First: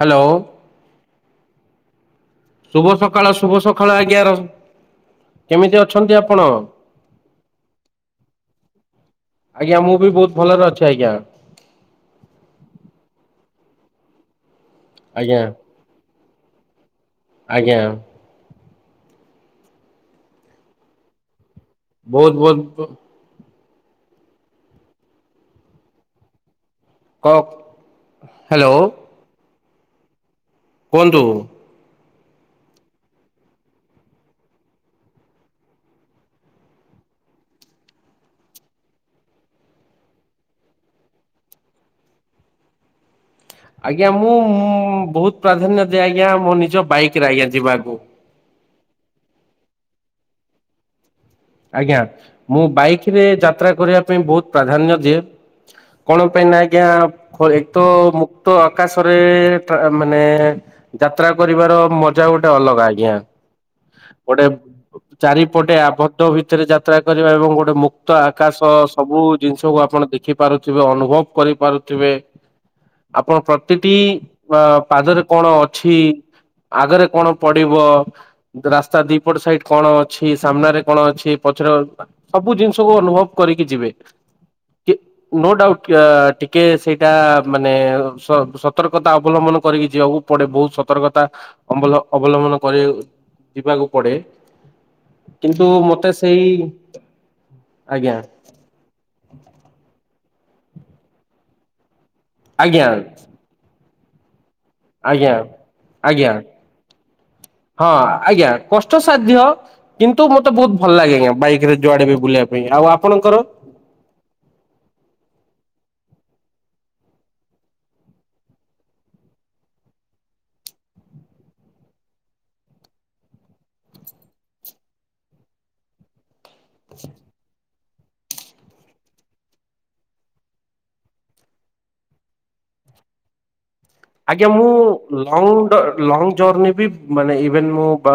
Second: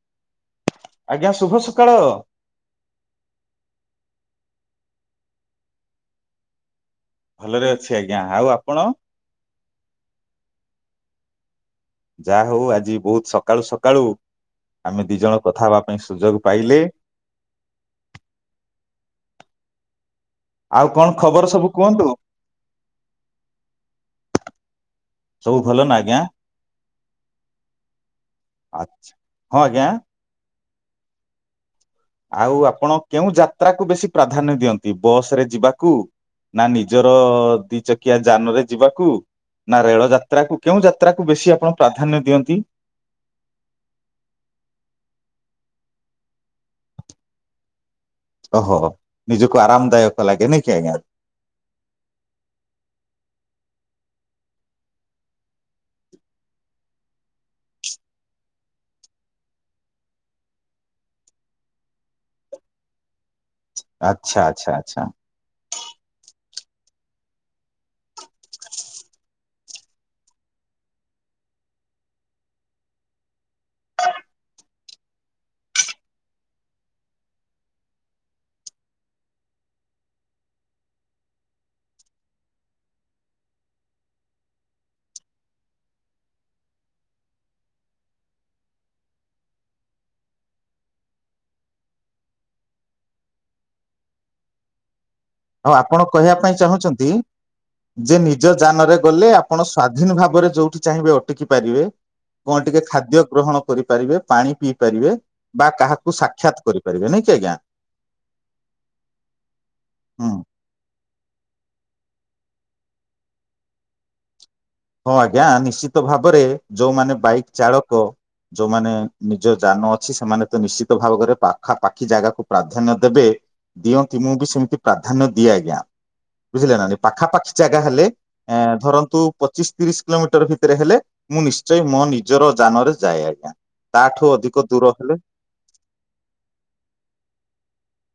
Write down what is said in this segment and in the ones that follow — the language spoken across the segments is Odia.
ହ୍ୟାଲୋ ଆଜ୍ଞା ଶୁଭ ସକାଳ ଶୁଭ ସକାଳ ଶୁଭ ସକାଳ ଆଜ୍ଞା ରହ କେମିତି ଅଛନ୍ତି ଆପଣ? ଭଲରେ ଅଛି ଆଜ୍ଞା ଆଉ ଆପଣ? ଆଜ୍ଞା ମୁଁ ବି ବହୁତ ଭଲରେ ଅଛି ଆଜ୍ଞା। ଯାହା ହଉ ଆଜି ବହୁତ ସକାଳୁ ସକାଳୁ ଆମେ ଦି ଆଜ୍ଞା ଜଣ କଥା ହବା ପାଇଁ ସୁଯୋଗ ପାଇଲେ ଆଜ୍ଞା ଆଉ କଣ ଖବର ସବୁ? କୁହନ୍ତୁ ବହୁତ ବହୁତ ସବୁ ଭଲ ନା ଆଜ୍ଞା? କ ହ୍ୟାଲୋ। ଆଚ୍ଛା ହଁ ଆଜ୍ଞା। କୁହନ୍ତୁ? ଆଉ ଆପଣ କେଉଁ ଯାତ୍ରାକୁ ବେଶୀ ପ୍ରାଧାନ୍ୟ ଦିଅନ୍ତି ବସ ରେ ଯିବାକୁ ନା ନିଜର ଦି ଚକିଆ ଯାନ ରେ ଯିବାକୁ ନା ରେଳ ଯାତ୍ରାକୁ କେଉଁ ଯାତ୍ରାକୁ ବେଶୀ ଆପଣ ପ୍ରାଧାନ୍ୟ ଦିଅନ୍ତି? ଆଜ୍ଞା ମୁଁ ଉଁ ବହୁତ ପ୍ରାଧାନ୍ୟ ଦିଏ ଆଜ୍ଞା ମୋ ନିଜ ବାଇକରେ ଆଜ୍ଞା ଯିବାକୁ। ଓହୋ ନିଜକୁ ଆରାମଦାୟକ ଲାଗେ ନାଇକି ଆଜ୍ଞା। ଆଜ୍ଞା ମୁଁ ବାଇକ ରେ ଯାତ୍ରା କରିବା ପାଇଁ ବହୁତ ପ୍ରାଧାନ୍ୟ ଦିଏ। କଣ ପାଇଁ ନା ଆଜ୍ଞା ଏକ ତ ମୁକ୍ତ ଆକାଶରେ ମାନେ ଯାତ୍ରା କରିବାର ମଜା ଗୋଟେ ଅଲଗା ଆଜ୍ଞା। ଆଚ୍ଛା ଗୋଟେ ଆଚ୍ଛା ଆଚ୍ଛା ଚାରିପଟେ ଆବଧ ଭିତରେ ଯାତ୍ରା କରିବା ଏବଂ ଗୋଟେ ମୁକ୍ତ ଆକାଶ ସବୁ ଜିନିଷକୁ ଆପଣ ଦେଖିପାରୁଥିବେ ଅନୁଭବ କରିପାରୁଥିବେ। ଆପଣ ପ୍ରତିଟି ଇ ପାଦରେ କଣ ଅଛି, ଆଗରେ କଣ ପଡିବ, ରାସ୍ତା ଦିପଟ ସାଇଡ କଣ ଅଛି ସାମ୍ନାରେ କଣ ଅଛି ପଛର ସବୁ ଜିନିଷକୁ ଅନୁଭବ କରିକି ଯିବେ ନୋ ଡାଉଟ ଟିକେ ସେଇଟା ମାନେ ସ ସତର୍କତା ଅବଲମ୍ବନ କରିକି ଯିବାକୁ ପଡେ ବହୁତ ସତର୍କତା ଅବଲ ଅବଲମ୍ବନ କରି ଯିବାକୁ ପଡେ କିନ୍ତୁ ଆଉ ଆପଣ ମତେ କହିବା ସେଇ ପାଇଁ ଚାହୁଁଛନ୍ତି ଆଜ୍ଞା ଯେ ନିଜ ଯାନରେ ଗଲେ ଆପଣ ସ୍ଵାଧୀନ ଭାବରେ ଯୋଉଠି ଚାହିଁବେ ଅଟକି ପାରିବେ। କଣ ଟିକେ ଆଜ୍ଞା ଖାଦ୍ୟ ଗ୍ରହଣ କରି ପାରିବେ ପାଣି ପିଇ ପାରିବେ। ଆଜ୍ଞା ବା କାହାକୁ ଆଜ୍ଞା ସାକ୍ଷାତ କରିପାରିବେ ନାଇଁ କି ଆଜ୍ଞା ହଁ ଆଜ୍ଞା କଷ୍ଟସାଧ୍ୟ କିନ୍ତୁ ହୁଁ ତୁ ମତେ ବହୁତ ଭଲ ଭଲ ଲାଗେ ଆଜ୍ଞା ବାଇକ ରେ ଯୁଆଡେ ବି ବୁଲିବା ପାଇଁ ଆଉ ଆପଣଙ୍କର? ହଁ ଆଜ୍ଞା ନିଶ୍ଚିତ ଭାବରେ ଯୋଉମାନେ ବାଇକ ଚାଳକ ଯୋଉମାନେ ନିଜ ଯାନ ଅଛି ସେମାନେ ତ ନିଶ୍ଚିତ ଭାବରେ ପାଖାପାଖି ଜାଗାକୁ ପ୍ରାଧାନ୍ୟ ଦେବେ ଦିଅନ୍ତି ମୁଁ ବି ସେମିତି ପ୍ରାଧାନ୍ୟ ଦିଏ ଆଜ୍ଞା। ବୁଝିଲେ ନା ଏଇ ପାଖାପାଖି ଜାଗ ଜାଗା ହେଲେ ଧରନ୍ତୁ ପଚିଶ ତିରିଶ କିଲୋମିଟର ଭିତରେ ହେଲେ ମୁଁ ନିଶ୍ଚୟ ମୋ ନିଜର ଯାନରେ ଯାଏ ଆଜ୍ଞା । ଆଜ୍ଞା ମୁଁ ଲଙ୍ଗ ଲଙ୍ଗ ଜର୍ଣୀ ବି ମାନେ ଇଭେନ ମୁଁ ବା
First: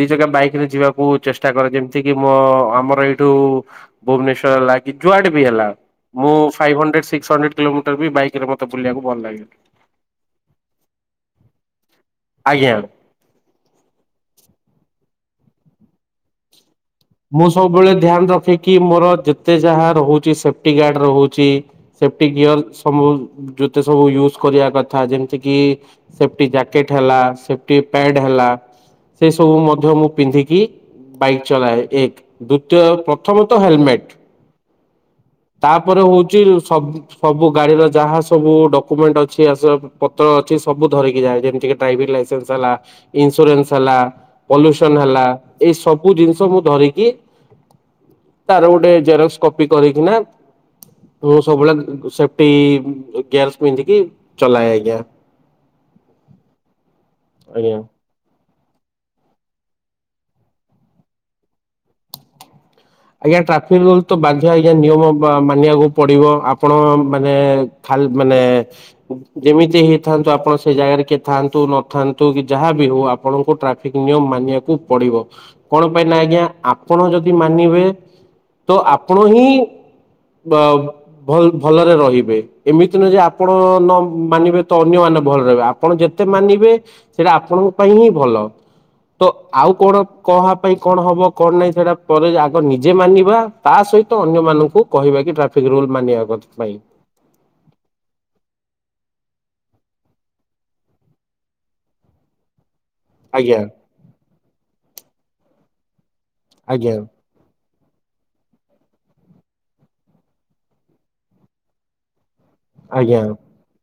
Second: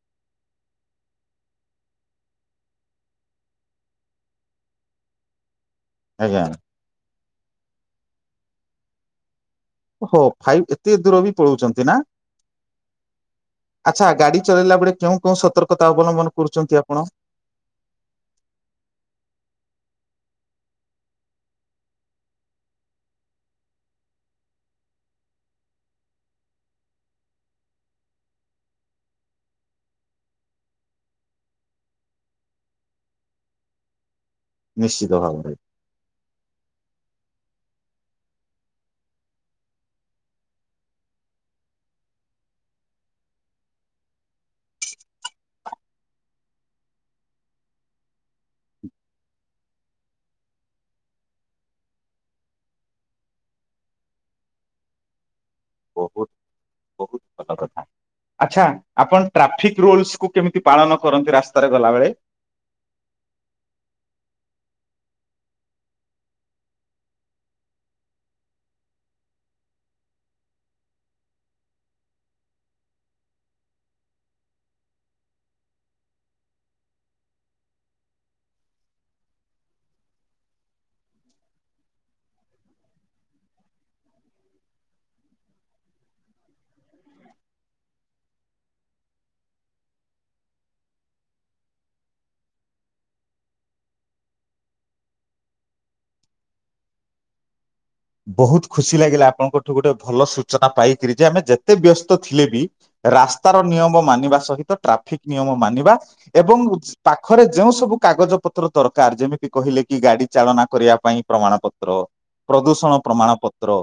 ଦି ଜାଗା ବାଇକରେ ଯିବାକୁ ଚେଷ୍ଟା କରେ ଯେମିତିକି ମୋ ଆମର ଏଇଠୁ ଭୁବନେଶ୍ୱର ହେଲା କି ଯୁଆଡ଼େ ବି ହେଲା ମୁଁ ଆଜ୍ଞା five hundred six hundred kilometre ବି ବାଇକ ରେ ମତେ ବୁଲିବାକୁ ଭଲ ଲାଗେ। ହଁ ଫାଇଭ୍ ଏତେ ଦୂର ବି ପଳଉଛନ୍ତି ନା। ଆଜ୍ଞା। ଆଚ୍ଛା ଗାଡି ଚଲେଇଲା ବେଳେ କେଉଁ କେଉ ସତର୍କତା ଅବଲମ୍ବନ କରୁଛନ୍ତି ଆପଣ? ମୁଁ ସବୁବେଳେ ଧ୍ୟାନ ରଖେ କି ମୋର ଯେତେ ଯାହା ରହୁଛି ସେ ସେଫ୍ଟି ଗାର୍ଡ ରହୁଛି ସେଫ୍ଟି ଗିୟର ସବୁ ଯେତେ ସବୁ ୟୁଜ୍ କରିବା କଥା ଯେମିତିକି ସେଫ୍ଟି ଜ୍ୟାକେଟ୍ ହେଲା ସେଫ୍ଟି ପ୍ୟାଡ ହେଲା ସେ ସବୁ ମଧ୍ୟ ମୁଁ ପିନ୍ଧିକି ବାଇକ୍ ଚଲାଏ । ଏକ ଦ୍ଵିତୀୟ ପ୍ରଥମତଃ ହେଲମେଟ । ନିଶ୍ଚିତ ଭାବରେ ତାପରେ ହଉଚି ସବୁ ସବୁ ଗାଡିର ଯାହା ସବୁ ଡକୁମେଣ୍ଟ ଅଛି ଆସବାବ ପତ୍ର ଅଛି ସବୁ ଧରିକି ଯାଏ ଯେମିତି ଡ୍ରାଇଭିଂ ଲାଇସେନ୍ସ ହେଲା ଇନସୁରାନ୍ସ ହେଲା ପଲ୍ୟୁସନ ହେଲା ଏ ସବୁ ଜିନିଷ ମୁଁ ଧରିକି ତାର ଗୋଟେ ଜେରକ୍ସ କପି କରିକିନା ମୁଁ ସବୁବେଳେ ସେଫଟି ଗ୍ଲାସ ପିନ୍ଧିକି ଚଲାଏ ଆଜ୍ଞା। ବହୁତ ବହୁତ ଭଲ ଆଜ୍ଞା। କଥା। ଆଚ୍ଛା ଆପଣ ଟ୍ରାଫିକ ରୁଲସକୁୁ କେମିତି ପାଳନ କରନ୍ତି ରାସ୍ତାରେ ଗଲାବେଳେ । ଆଜ୍ଞା ଟ୍ରାଫିକ ରୁଲ ତ ବାଧ୍ୟ ଆଜ୍ଞା ନିୟମ ମାନିବାକୁ ପଡିବ ଆପଣ ମାନେ ଖାଲି ମାନେ ଯେମିତି ହେଇଥାନ୍ତୁ ଆପଣ ସେ ଜାଗାରେ କିଏ ଥାନ୍ତୁ ନଥାନ୍ତୁ କି ଯାହା ବିି ହଉ ଆପଣଙ୍କୁ ଟ୍ରାଫିକ ନିୟମ ମାନିବାକୁ ପଡିବ କଣ ପାଇଁ ନା ଆଜ୍ଞା ଆପଣ ଯଦି ମାନିବେ ତ ଆପଣ ହିଁ ଅ ଭଲ ଭଲରେ ରହିବେ ଏମିତି ନୁହଁ ଯେ ଆପଣ ନ ମାନିବେ ତ ଅନ୍ୟମାନେ ଭଲରେ ରହିବେ ଆପଣ ଯେତେ ମାନିବେ ସେଇଟା ଆପଣଙ୍କ ପାଇଁ ହିଁ ଭଲ ତ ଆଉ କଣ କହା ପାଇଁ କଣ ହବ କଣ ନାହିଁ ସେଇଟା ପରେ ଆଗ ନିଜେ ମାନିବା ତା ସହିତ ଅନ୍ୟ ମାନଙ୍କୁ କହିବା କି ଟ୍ରାଫିକ ରୁଲ ମାନିବା ପାଇଁ । ବହୁତ ଖୁସି ଲାଗିଲା ଆପଣଙ୍କଠୁ ଗୋଟେ ଭଲ ସୂଚନା ପାଇକିରି ଯେ ଆମେ ଯେତେ ବ୍ୟସ୍ତ ଥିଲେ ବି ରାସ୍ତାର ଆଜ୍ଞା ନିୟମ ମାନିବା ସହିତ ଟ୍ରାଫି ଠିକ ନିୟମ ମାନିବା ଏବଂ ଆଜ୍ଞା ପାଖରେ ଯେଉଁ ସବୁ କାଗଜ ପତ୍ର ଦରକାର ଯେମିତି କହିଲେ କି ଗାଡି ଚାଳନା କରିବା ପାଇଁ ପ୍ରମାଣ ପତ୍ର ଆଜ୍ଞା ପ୍ରମାଣ ପତ୍ର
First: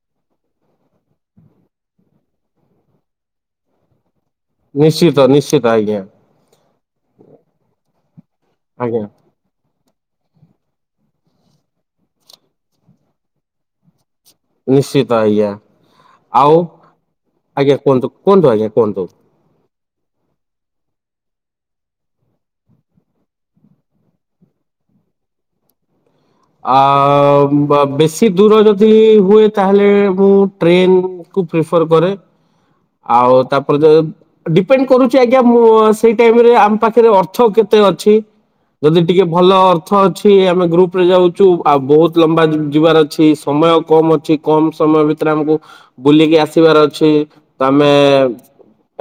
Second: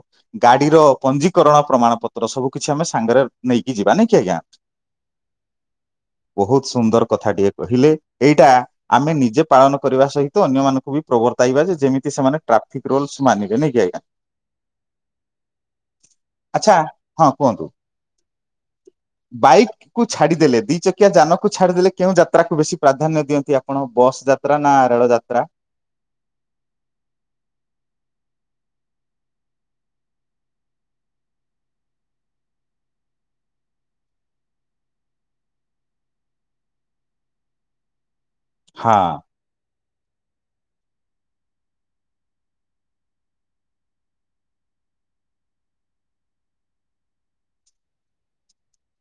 ଗାଡିର ପଞ୍ଜୀକରଣ ପ୍ରମାଣ ପତ୍ର ସବୁ କିଛି ଆମେ ସାଙ୍ଗରେ ନେଇକି ଯିବା ନାହିଁକି ଆଜ୍ଞା, ନିଶ୍ଚିତ ନିଶ୍ଚିତ ଆଜ୍ଞା, ବହୁତ ସୁନ୍ଦର କଥାଟିଏ କହିଲେ, ଏଇଟା ଆଜ୍ଞା ଆମେ ନିଜେ ପାଳନ କରିବା ସହିତ ଅନ୍ୟମାନଙ୍କୁ ବି ପ୍ରବର୍ତ୍ତାଇବା ଯେମିତି ସେମାନେ ଟ୍ରାଫିକ ରୁଲସ ମାନ ନାଇକି ଆଜ୍ଞା, ନିଶ୍ଚିତ ଆଜ୍ଞା ଆଉ ଆଚ୍ଛା ହଁ ଆଜ୍ଞା କୁହନ୍ତୁ? କୁହନ୍ତୁ ଆଜ୍ଞା କୁହନ୍ତୁ, ବାଇକ୍ କୁ ଛାଡିଦେଲେ ଦି ଚକିଆ ଯାନକୁ ଛାଡିଦେଲେ କେଉଁ ଯାତ୍ରା କୁ ବେଶୀ ପ୍ରାଧାନ୍ୟ ଦିଅନ୍ତି ଆପଣ ବସ୍ ଯାତ୍ରା ନା ରେଳ ଯାତ୍ରା, ଆ ବେଶୀ ଦୂର ଯଦି ହୁଏ ତାହେଲେ ମୁଁ ଟ୍ରେନ କୁ ପ୍ରିଫର କରେ ଆଉ ତାପରେ ଯ ଡିପେଣ୍ଡ କରୁଛି ଆଜ୍ଞା ମୁଁ ସେଇ ଟାଇମରେ ଆମ ପାଖରେ ଅର୍ଥ କେତେ ଅଛି, ହଁ ଯଦି ଟିକେ ଭଲ ଅର୍ଥ ଅଛି ଆମେ ଗ୍ରୁପ ଯାଉଛୁ ଆଉ ବହୁତ ଲମ୍ବା ଯିବାର ଅଛି ସମୟ କମ ଅଛି କମ ସମୟ ଭିତରେ ଆମକୁ ବୁଲିକି ଆସିବାର ଅଛି ତ ଆମେ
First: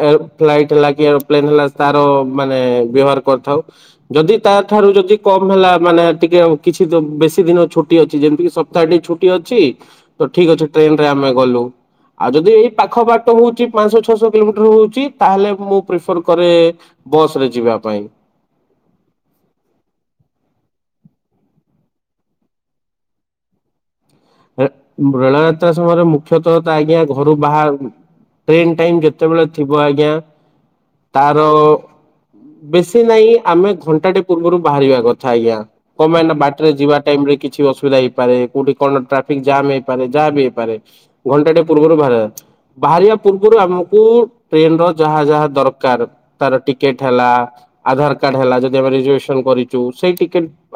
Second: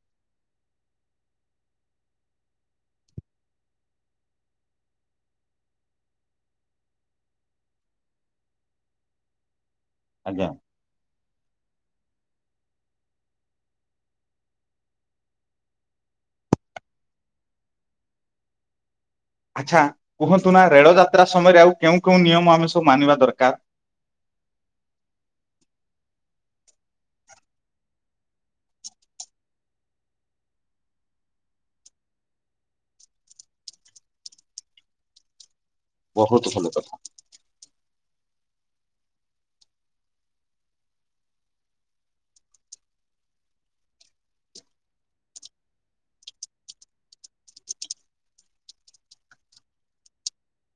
ଏ ଫ୍ଲାଇଟ ହେଲା କି ଏରୋପ୍ଲେନ ହେଲା ତାର ମାନେ ବ୍ୟବହାର କରିଥାଉ, ଯଦି ତା ଠାରୁ ଯଦି କମ ହେଲା ମାନେ ଟିକେ କିଛି ବେଶୀ ଦିନ ଛୁଟି ଅଛି ଯେମିତିି ସପ୍ତାହ ଟି ଛୁଟି ଅଛି ତ ଆଜ୍ଞା। ଠିକ୍ ଅଛି ଟ୍ରେନ ରେ ଆମେ ଗଲୁ ଆଉ ଯଦି ଏଇ ପାଖ ବାଟ ହଉଛି ପାଞ୍ଚଶହ ଛଅଶହ କିଲୋମିଟର ହଉଛି ତାହେଲେ ମୁଁ ପ୍ରିଫର କରେ ବସ ରେ ଯିବା ପାଇଁ, ଆଚ୍ଛା କୁହନ୍ତୁ ନା ରେଳଯାତ୍ରା ସମୟରେ ଆଉ କେଉଁ କେଉଁ ନିୟମ ଆମେ ସବୁ ମାନିବା ଦରକାର? ରେଳ ଯାତ୍ରା ସମୟରେ ମୁଖ୍ୟତଃ ତ ଆଜ୍ଞା ଘରୁ ବା ଟ୍ରେନ ଟାଇମ ଯେତେବେଳେ ଥିବ ଆଜ୍ଞା ତାର ବେଶୀ ନାହିଁ ଆମେ ଘଣ୍ଟାଟି ପୂର୍ବରୁ ବାହାରିବା କଥା ଆଜ୍ଞା, କଣ ପାଇଁ ନା ବହୁତ ଭଲ ବାଟରେ କଥା ଯିବା ଟାଇମ ରେ କିଛି ଅସୁବିଧା ହେଇପାରେ କୋଉଠି କର ନା ଟା ଟ୍ରାଫିକ ଜାମ୍ ହେଇପାରେ ଯାହା ବି ହେଇପାରେ ଘଣ୍ଟାଟେ ପୂର୍ବରୁ ବାହାର ବାହାରିବା ପୂର୍ବରୁ ଆମକୁ ଟ୍ରେନ ର ଯାହା ଯାହା ଦରକାର ତାର ଟିକେଟ ହେଲା ଆଧାର କାର୍ଡ ହେଲା ଯଦି ଆମେ ରିଜଭସନ କରିଛୁ ସେଇ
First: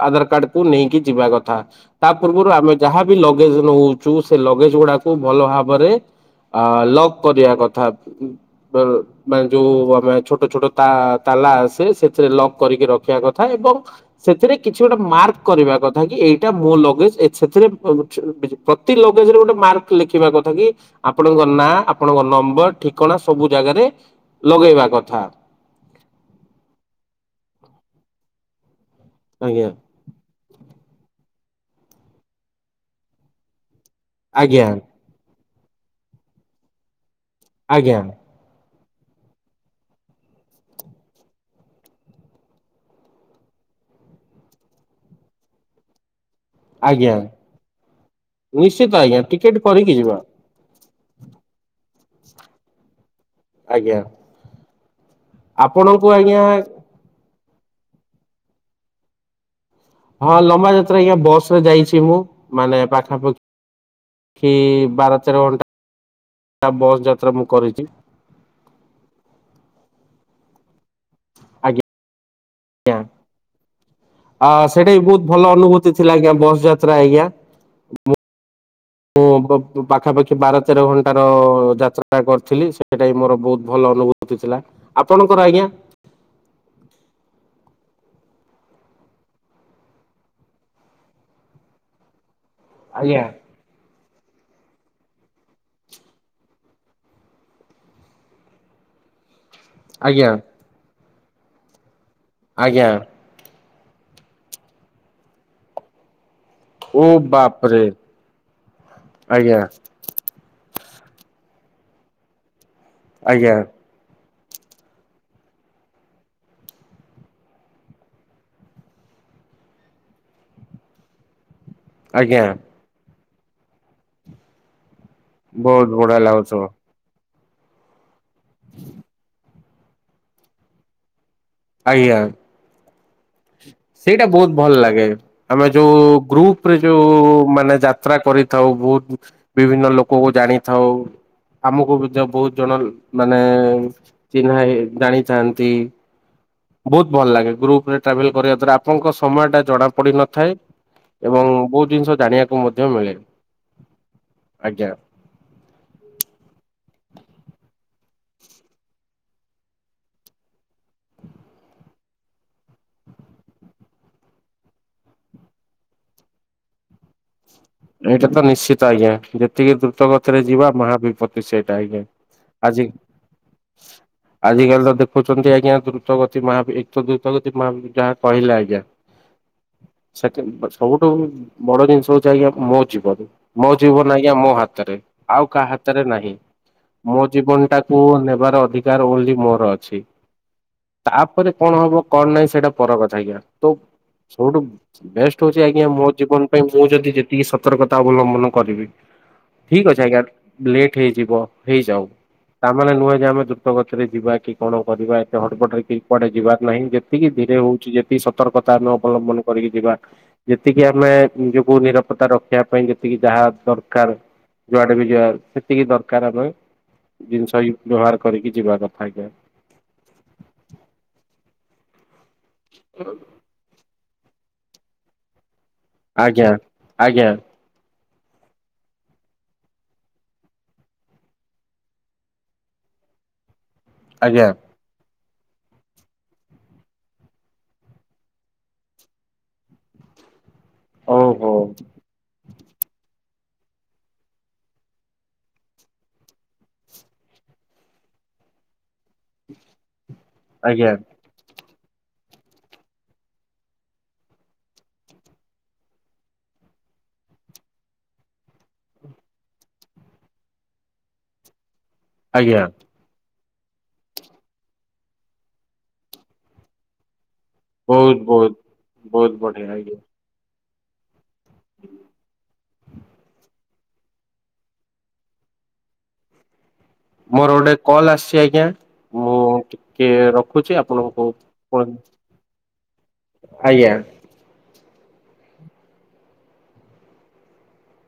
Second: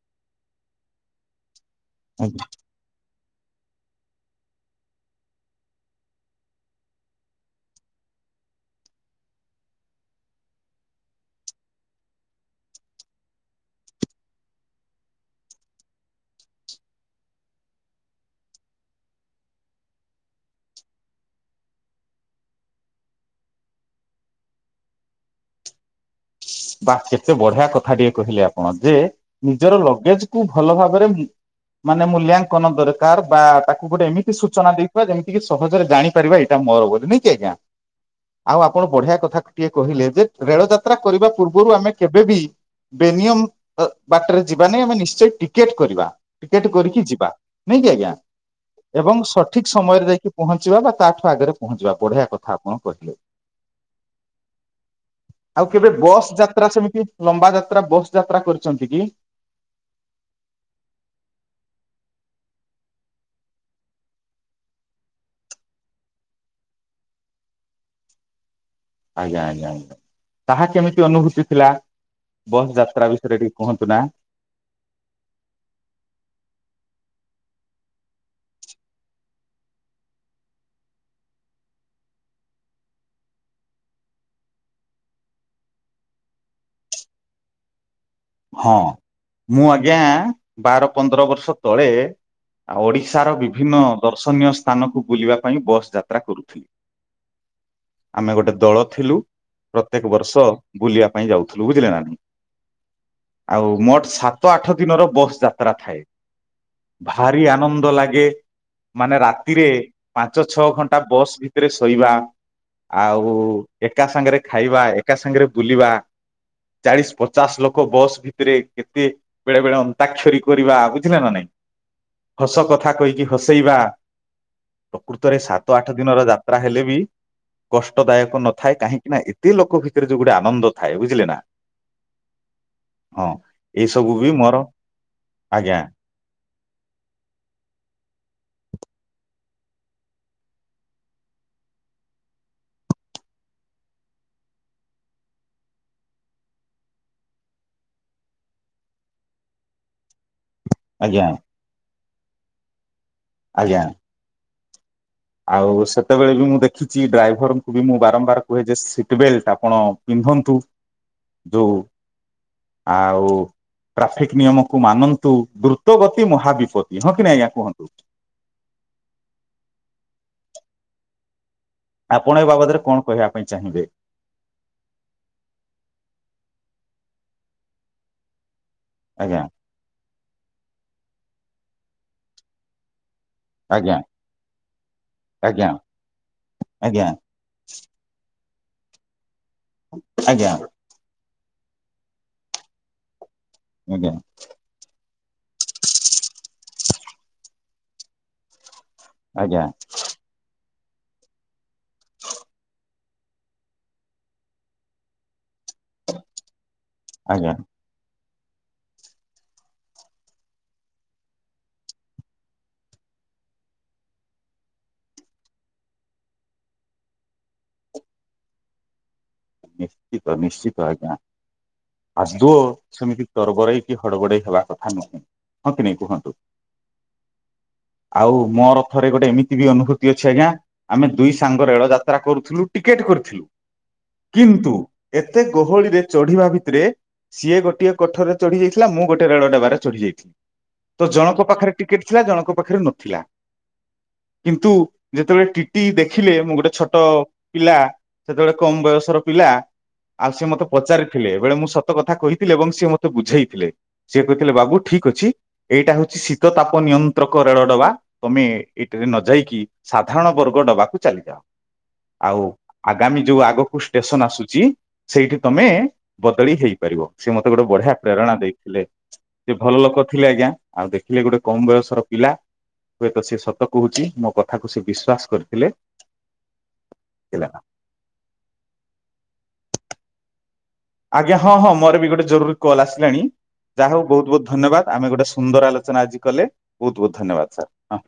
ଆଧାର କାର୍ଡକୁ ନେଇକି ଯିବା କଥା, ତା ପୂର୍ବରୁ ଆମେ ଯାହାବ ଲଗେଜ ନଉଛୁ ସେ ଲଗେଜ ଗୁଡାକୁ ଭଲ ଭାବରେ ଅ ଲକ୍ କରିବା କଥା ମାନେ ଯୋଉ ଆମେ ଛୋଟ ଛୋଟ ତାଲା ଆସେ ସେଥିରେ ଲକ୍ କରିକି ରଖିବା କଥା ଏବଂ ସେଥିରେ କିଛି ଗୋଟେ ମାର୍କ କରିବା କଥା କି ଏଇଟା ମୋ ଲଗେଜ ସେଥିରେ ପ୍ରତି ଲଗେଜରେ ଗୋଟେ ମାର୍କ ଲେଖିବା କଥା କି ଆପଣଙ୍କ ନାଁ ଆପଣଙ୍କ ନମ୍ବର ଠିକଣା ସବୁ ଜାଗାରେ ଲଗେଇବା କଥା, ବା କେତେ ବଢିଆ କଥା ଟିକେ କହିଲେ ଆପଣ ଯେ, ଆଜ୍ଞା ନିଜର ଲଗେଜ କୁ ଭଲ ଭାବରେ ମାନେ ମୂଲ୍ୟାଙ୍କନ ଦରକାର ବା ତା କୁ ଗୋଟେ ଏମିତି ଆଜ୍ଞା ସୂଚନା ଦେଇଥିବା ଯେମିତି ଟିକେ ସହଜରେ ଜାଣିପାରିବା ଏଇଟା ମୋର ବୋଲି ନାଇଁ କି। ଆଜ୍ଞା ଆଉ ଆ କଣ ବଢିଆ କଥା ଟିଏ କହିଲେ ଯେ ରେଳ ଯାତ୍ରା କରିବା ପୂର୍ବରୁ ଆମେ କେବେ ବି ବେନିୟମ ବାଟରେ ଯିବା ନାହିଁ ଆମେ ନିଶ୍ଚୟ ଟିକେଟ କରିବା। ଟିକେଟ କରିକି ଆଜ୍ଞା ଯିବା ନାଇଁ କି ଆଜ୍ଞା ନିଶ୍ଚିତ ଆଜ୍ଞା ଏବଂ ଟିକେଟ ସଠିକ କରିକି ସମୟରେ ଯିବା ଯାଇକି ପହଞ୍ଚିବା ବା ତାଠୁ ଆଗରେ ପହଞ୍ଚିବା ବଢିଆ କଥା ଆପଣ କହିଲେ। ଆଜ୍ଞା ଆଉ କେବେ ଆପଣଙ୍କୁ ବସ୍ ଆଜ୍ଞା ଯାତ୍ରା ସେମିତି ଲମ୍ବା ଯାତ୍ରା ଯାତା ବସ୍ ଯାତ୍ରା କରିଛନ୍ତି କି? ହଁ ଲମ୍ବା ଯାତ୍ରା ଆଜ୍ଞା ବସରେ ଯାଇଛି ମୁଁ ମାନେ ପାଖାପାଖି ବାର ତେର ଘଣ୍ଟା ବସ୍ ଯାତ୍ରା ମୁଁ କରିଛି। ଆଜ୍ଞା ଆଜ୍ଞା ଆଜ୍ଞା ତାହା କେମିତି ଅନୁଭୂତି ଥିଲା ବସ୍ ଆଜ୍ଞା ଯାତ୍ରା ବିଷୟରେ ଟିକେ କୁହନ୍ତୁ ନା? ଅ ସେଟା ବି ବହୁତ ଭଲ ଅନୁଭୂତି ଥିଲା ଆଜ୍ଞା ବସ ଯାତ୍ରା ଆଜ୍ଞା। ମୁଁ ମୁଁ ପ ପାଖା ପାଖି ବାର ତେର ଘଣ୍ଟାର ଯାତ୍ରା କରିଥିଲି ସେଇଟା ବି ମୋର ବହୁତ ଭଲ ଅନୁଭୂତି ଥିଲା। ଆପଣଙ୍କର ଆଜ୍ଞା। ହଁ ମୁଁ ଆଜ୍ଞା ବାର ପନ୍ଦର ବର୍ଷ ତଳେ ଆଉ ଆଜ୍ଞା ଓଡିଶାର ବିଭିନ୍ନ ଦର୍ଶନୀୟ ସ୍ଥାନକୁ ବୁଲିବା ପାଇଁ ବସ ଯାତ୍ରା କରୁଥିଲି। ଆମେ ଗୋଟେ ଦଳ ଥିଲୁ। ପ୍ରତ୍ୟେକ ଆଜ୍ଞା ବର୍ଷ ବୁଲିବା ପାଇଁ ଯାଉଥିଲୁ ବୁଝିଲେ ନା। ଆଜ୍ଞା। ଆଉ ମୋଟ ସାତ ଆଠ ଦିନର ବସ ଯାତ୍ରା ଥାଏ। ଓ ଭାରି ଆନନ୍ଦ ବାପରେ ଲାଗେ ମାନେ ଆଜ୍ଞା ରାତିରେ ପାଞ୍ଚ ଛଅ ଘଣ୍ଟା ବସ ଭି ରେ ଶୋଇବା ଆଉ ଆଜ୍ଞା ଏକା ସାଙ୍ଗରେ ଖାଇବା ଏକା ସାଙ୍ଗରେ ବୁଲିବା ଚାଳିଶି ପଚାଶ ଲୋକ କ ବସ ଭିତରେ କେତେ ବେଳେ ବେଳେ ଅନ୍ତାକ୍ଷରୀ କରିବା ବୁଝିଲେ ନା ନାଇଁ। ଆଜ୍ଞା ହସ କଥା କହିକି ହସେଇବା। ପ୍ରକୃତରେ ସାତ ଆଠ ବହୁତ ବଢିଆ ଦିନର ଯାତ୍ରା ଲାଗୁଥିବ ହେଲେ ବି କଷ୍ଟ ଦାୟକ ନଥାଏ କାହିଁକି ନା ଏତେ ଲୋକ ଭିତରେ ଯୋଉ ଗୋଟେ ଆନନ୍ଦ ଥାଏ ବୁଝିଲେ ନା। ଆଜ୍ଞା। ହଁ ଏଇ ସବୁ ସେଇଟା ବି ବହୁତ ମୋର ଭଲ ଲାଗେ ଆମେ ଆଜ୍ଞା ଯୋଉ ଗ୍ରୁପ ପରେ ଯୋଉ ମାନେ ଯାତ୍ରା କରିଥାଉ ବହୁତ ବିଭିନ୍ନ ଲୋକଙ୍କୁ ଜାଣିଥାଉ ଆମକୁ ମଧ୍ୟ ବହୁତ ଜଣ ମାନେ ଚିହ୍ନା ଜାଣିଥାନ୍ତି ବହୁତ ଭଲ ଲାଗେ ଗ୍ରୁପରେ ଟ୍ରାଭେଲ କରିବା ଦ୍ଵାରା ଆପଣଙ୍କ ସମୟ ଟା ଜଣାପଡ଼ି ନଥାଏ ଆଜ୍ଞା ଏବଂ ବହୁତ ଜିନିଷ ଜାଣିବାକୁ ମଧ୍ୟ ମିଳେ। ଆଜ୍ଞା। ଆଜ୍ଞା ଆଉ ସେତେବେଳେ ବି ମୁଁ ଦେଖିଛି ଡ୍ରାଇଭରଙ୍କୁ ବି ମୁଁ ବାରମ୍ବାର କୁହେ ଯେ ସିଟ ବେଲଟ ଆପଣ ପିନ୍ଧନ୍ତୁ ଯୋଉ ଆଉ ଟ୍ରାଫିକ ନିୟମକୁ ମାନନ୍ତୁ ଦ୍ରୁତ ଗତି ମହାବିପତ୍ତି ହଁ କି ନା ଆଜ୍ଞା କୁହନ୍ତୁ। ଏଇଟା ତ ନିଶ୍ଚିତ ଆଜ୍ଞା ଯେତିକି ଦ୍ରୁତ ଗତିରେ ଯିବା ମହା ବିପ ତ୍ତି ସେଇଟା ଆଜ୍ଞା ଆପଣ ଏ ବାବଦରେ ଆଜି କଣ କହିବା ପାଇଁ ଚାହିଁବେ ଆଜି କାଲି ତ ଦେଖୁଛନ୍ତି ଆଜ୍ଞା ଦ୍ରୁତ ଗତି ମହା ବି ତ ଦ୍ରୁତଗତି ମା ଯାହା କହିଲେ ଆଜ୍ଞା। ଆଜ୍ଞା ସେଥି ସବୁଠୁ ବଡ ଜିନିଷ ହଉଛି ଆଜ୍ଞା ମୋ ଜୀବନ ମୋ ଜୀବନ ଆଜ୍ଞା ମୋ ହାତରେ ଆଉ କାହା ଆଜ୍ଞା ହାତରେ ନାହିଁ ଆଜ୍ଞା ମୋ ଜୀବନ ଟାକୁ ନେବାର ଅଧିକାର ଓନଲି ମୋର। ଅଛି ଆଜ୍ଞା ତା ପରେ କଣ ହବ କଣ ନାହିଁ ସେଇଟା ପର କଥା ଆଜ୍ଞା। ତ ଆଜ୍ଞା ଛୋଡ଼ୁ ବେଷ୍ଟ ହଉଛି ଆଜ୍ଞା ମୋ ଜୀବନ ପାଇଁ ମୁଁ ଯଦିି ଟିକିେ ସତର୍କତା ଅବଲମ୍ବନ କରିବି ଆଜ୍ଞା ଠିକ ଅଛ ଆଜ୍ଞା ଲେଟ୍ ହେଇଯିବ ହେଇଯାଉ ତାମାନେ ନୁହେଁ ଆମେ ଦ୍ରୁତ ଗଛରେ ଯିବା କି କଣ କରିବା ଏତେ ହଟପଟରେ କି କୁଆଡେ ଯିବା ନାହିଁ ଯେତିକି ଆଜ୍ଞା ଧୀରେ ହଉଛି ଯେତିକି ସ ସତର୍କତା ଆମେ ଅବଲମ୍ବନ କରିକି ଯିବା ଯେତିକି ଆମେ ନିଜକୁ ନିର। ତା ରଖିବା ପାଇଁ ଯେତିକି ଯାହା ଦରକାର ଯୁଡେ ବି ଯିବା ସେତିକି ଦରକାର ଆମେ ଜିନିଷ ବ୍ୟବହାର କରିକି ଯିବା କଥା ଆଜ୍ଞା। ନିଶ୍ଚିତ ନିଶ୍ଚିତ ଆଜ୍ଞା। ଆଦୌଅ ସେମିତି ତରବରାଇକି। ଘଡ଼ଘଡେଇ ହେବା କଥା ନୁହେଁ ହଁ କି ନାଇଁ କୁହନ୍ତୁ? ଆଜ୍ଞା ଆଜ୍ଞା। ଆଉ ମୋର ଥରେ ଗୋଟେ ଏମିତି ବି ଅନୁଭୂତି ଅଛି ଆଜ୍ଞା ଆମେ ଦୁଇ ସାଙ୍ଗ ରେଳ ଯାତ୍ରା କରୁଥିଲୁ ଟିକେଟ କରିଥିଲୁ। ଆଜ୍ଞା କିନ୍ତୁ ଏତେ ଗୋହଳିରେ ଚଢିବା ଭିତରେ ସିଏ ଗୋଟିଏ କୋଠରରେ ଚଢି ଯାଇଥିଲା ମୁଁ ଗୋଟଏ ରେଳ ଡବାରେ ଚଢି ଯାଇଥିଲି। ତ ଜଣଙ୍କ ଓହୋ ପାଖରେ ଟିକେଟ ଥିଲା ଜଣଙ୍କ ପାଖରେ ନଥିଲା। କିନ୍ତୁ ଯେତେବେଳେ ଟିଟି ଦେଖିଲେ ମୁଁ ଗୋଟେ ଛୋଟ ପିଲା ସେତେବେଳେ କମ ବୟସ। ପିଲା ଆଉ ସେ ମତେ ଆଜ୍ଞା ପଚାରିଥିଲେବେଳେ ମୁଁତ କଥା କହିଥିଲେ ଏବଂ ସି ମୋତେ ବୁଝେଇଥିଲେ ସି କହିଥିଲେ ବାବୁ ଠିକ ଅଛି ଏଇଟା ହଉଛି ଶୀତ ତାପ ନିୟନ୍ତ୍ରକ ରେଳ ଡବା ତମେ ଏଇଠରେ ନ ଯାଇକି ସାଧାରଣ ବର୍ଗ ଡବାକୁ ଚାଲିଯାଅ ଆଉ ଆଜ୍ଞା ଆଗାମୀ ଯୋଉ ଆଗକୁ ଷ୍ଟେସନ ଆସୁଛି ସେଇଠି ତମେ ବଦଳି ହେଇପାରିବ ସେ ମତେ ଗୋଟେ ବଢିଆ ବହୁତ ପ୍ରେରଣା ବହୁତ ଦେଇଥିଲେ ବହୁତ ସେ ବଢିଆ ଭଲ ଆଜ୍ଞା। ଲୋକ ଥିଲେ ଆଜ୍ଞା ଆଉ ଦେଖିଲେ ଗୋଟେ କମ ବୟସର ପିଲା ହୁଏତ ସେ ସତ କହୁଛି ମୋ କଥାକୁ ସେ ବିସ୍ଵାସ କରିଥିଲେ। ହେଲା। ମୋର ଗୋଟେ କଲ୍ ଆସୁଛି ଆଜ୍ଞା। ମୁଁ ଟିକେ ରଖ ଆଜ୍ଞା ହଁ ହଁ ମୋର ବି ଗୋଟେ ଜରୁରୀ କଲ୍ ଆସିଲାଣି ଆଜ୍ଞା ଯାହା ହଉ ବହୁତ ବହୁତ ଧନ୍ୟବାଦ। ଆମେ ଗୋଟେ ସୁନ୍ଦର ଆଲୋଚନା ଆଜି କଲେ ବହୁତ ବହୁତ ଧନ୍ୟବାଦ ସାର୍ ହ